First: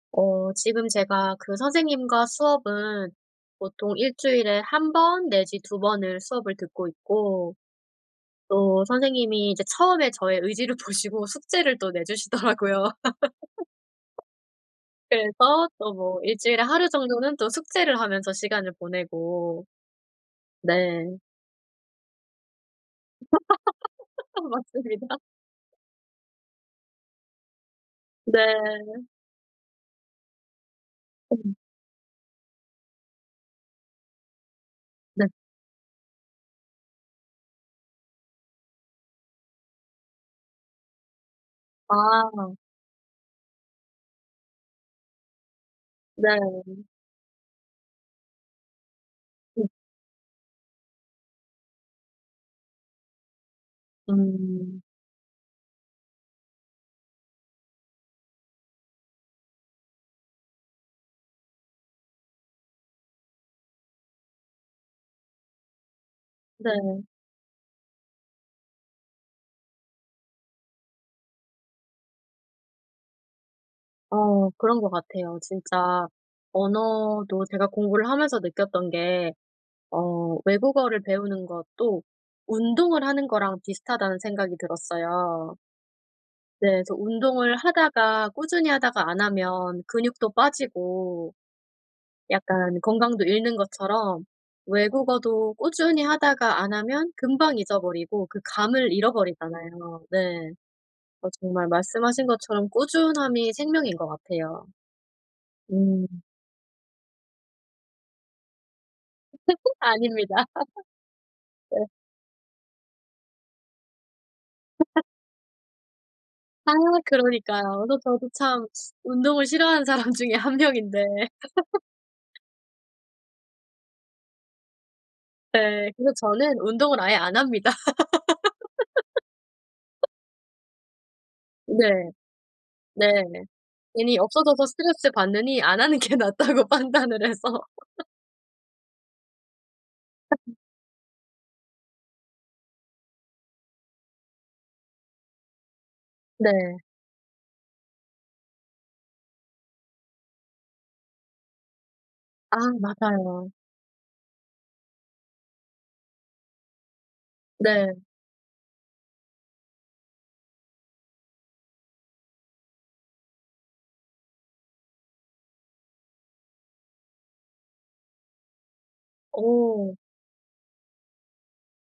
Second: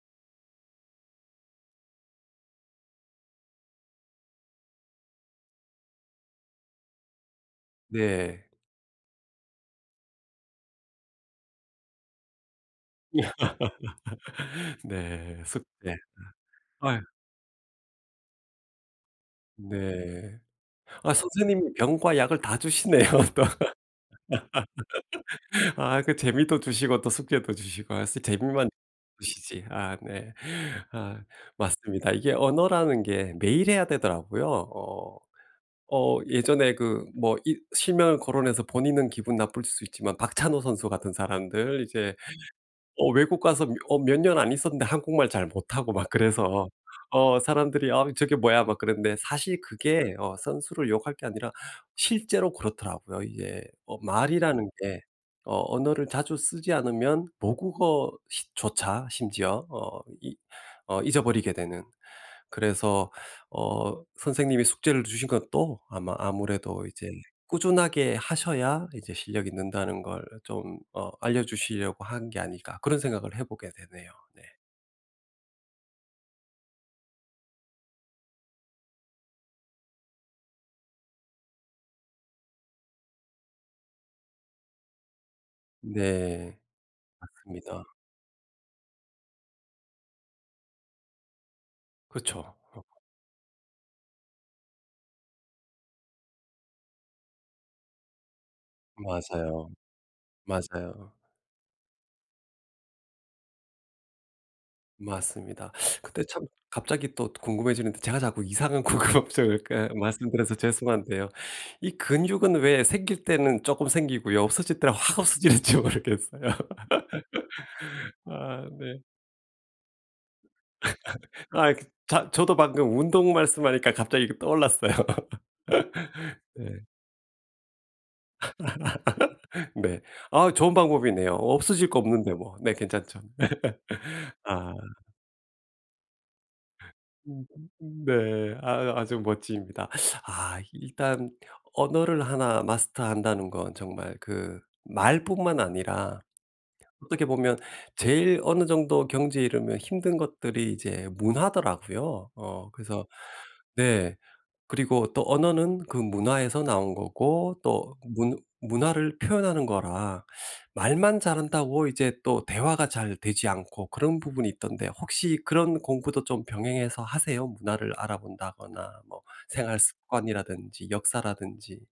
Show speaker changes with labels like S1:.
S1: 어 지금 제가 그 선생님과 수업은 보통 1 주일에 1 번 내지 2 번을 수업을 듣고 있고
S2: 네.
S1: 또 선생님이 이제 처음에 저의 의지를 보시고 숙제를 또 내주시더라고요.
S2: 네 슥
S1: 그래서 또
S2: 네.
S1: 뭐 1 주일에 하루
S2: 아유.
S1: 정도는 또 숙제를 하면서 시간을 보내고.
S2: 네.
S1: 네.
S2: 아 선생님이 병과 약을 다 주시네요, 또.
S1: 맞습니다.
S2: 아 그 재미도 주시고 또 숙제도 주시고 아 쓰 재미만
S1: 네.
S2: 주시지. 아 네. 아
S1: 네.
S2: 맞습니다. 이게 언어라는 게 매일 해야 되더라고요. 어
S1: 네.
S2: 어 예전에 그 뭐 이 실명을 거론해서 본인은 기분 나쁠 수 있지만 박찬호 선수 같은 사람들 이제
S1: 아.
S2: 어 외국 가서 며 어 몇 년 안 있었는데 한국말 잘 못하고 막 그래서
S1: 네.
S2: 어 사람들이 아 저게 뭐야 막 그러는데 사실
S1: 네.
S2: 그게 어 선수를 욕할 게 아니라 실제로 그렇더라고요 이게. 어 말이라는
S1: 음
S2: 게 어 언어를 자주 쓰지 않으면 모국어 시 조차 심지어 어 이 어 잊어버리게 되는. 그래서 어 선생님이 숙제를 주신 것도 아마 아무래도
S1: 네.
S2: 이제 꾸준하게 하셔야 이제 실력이 는다는 걸 좀 어 알려주시려고 한 게 아닐까 그런 생각을 해보게 되네요
S1: 아
S2: 네.
S1: 그런 것 같아요. 진짜 언어도 제가 공부를 하면서 느꼈던 게 어 외국어를 배우는 것도 운동을 하는 거랑 비슷하다는 생각이 들었어요.
S2: 네.
S1: 네. 그래서 운동을
S2: 맞습니다.
S1: 하다가 꾸준히 하다가 안 하면 근육도 빠지고
S2: 그쵸.어.
S1: 약간 건강도 잃는 것처럼 외국어도 꾸준히 하다가 안 하면 금방 잊어버리고 그 감을
S2: 맞아요,
S1: 잃어버리잖아요. 네.
S2: 맞아요.
S1: 어 정말 말씀하신 것처럼 꾸준함이 생명인 것 같아요.
S2: 맞습니다.
S1: 음.
S2: 근데 참 갑자기 또 궁금해지는데 제가 자꾸 이상한 궁금증을 이렇게
S1: 아닙니다.
S2: 말씀드려서 죄송한데요.
S1: 네.
S2: 이 근육은 왜 생길 때는 쪼끔 생기고요. 없어질 때는 확 없어질지 모르겠어요.
S1: 아 그러니까요. 그래서 저도 참
S2: 아 네.
S1: 운동을 싫어하는 사람 중에 1 명인데.
S2: 아 자 저도 방금 운동 말씀하니까 갑자기 이게 떠올랐어요.
S1: 네. 그래서 저는
S2: 네.
S1: 운동을 아예 안 합니다.
S2: 네. 아 좋은 방법이네요. 없어질 거
S1: 네.
S2: 없는데 뭐. 네 괜찮죠.
S1: 네네. 괜히 없어져서
S2: 아.
S1: 스트레스받느니 안 하는 게 낫다고 판단을
S2: 음
S1: 해서.
S2: 네. 아 아주 멋집니다. 아 일단 언어를 하나 마스터한다는 건 정말 그 말뿐만 아니라
S1: 네.
S2: 어떻게 보면 제일 어느 정도 경지에 이르면 힘든 것들이 이제 문화더라고요.
S1: 아
S2: 어 그래서
S1: 맞아요.
S2: 네 그리고 또 언어는 그 문화에서 나온 거고 또
S1: 네.
S2: 문 문화를 표현하는 거라 말만 잘한다고 이제 또 대화가 잘 되지 않고 그런 부분이 있던데 혹시 그런 공부도 좀 병행해서 하세요? 문화를 알아본다거나 뭐 생활
S1: 어.
S2: 습관이라든지 역사라든지.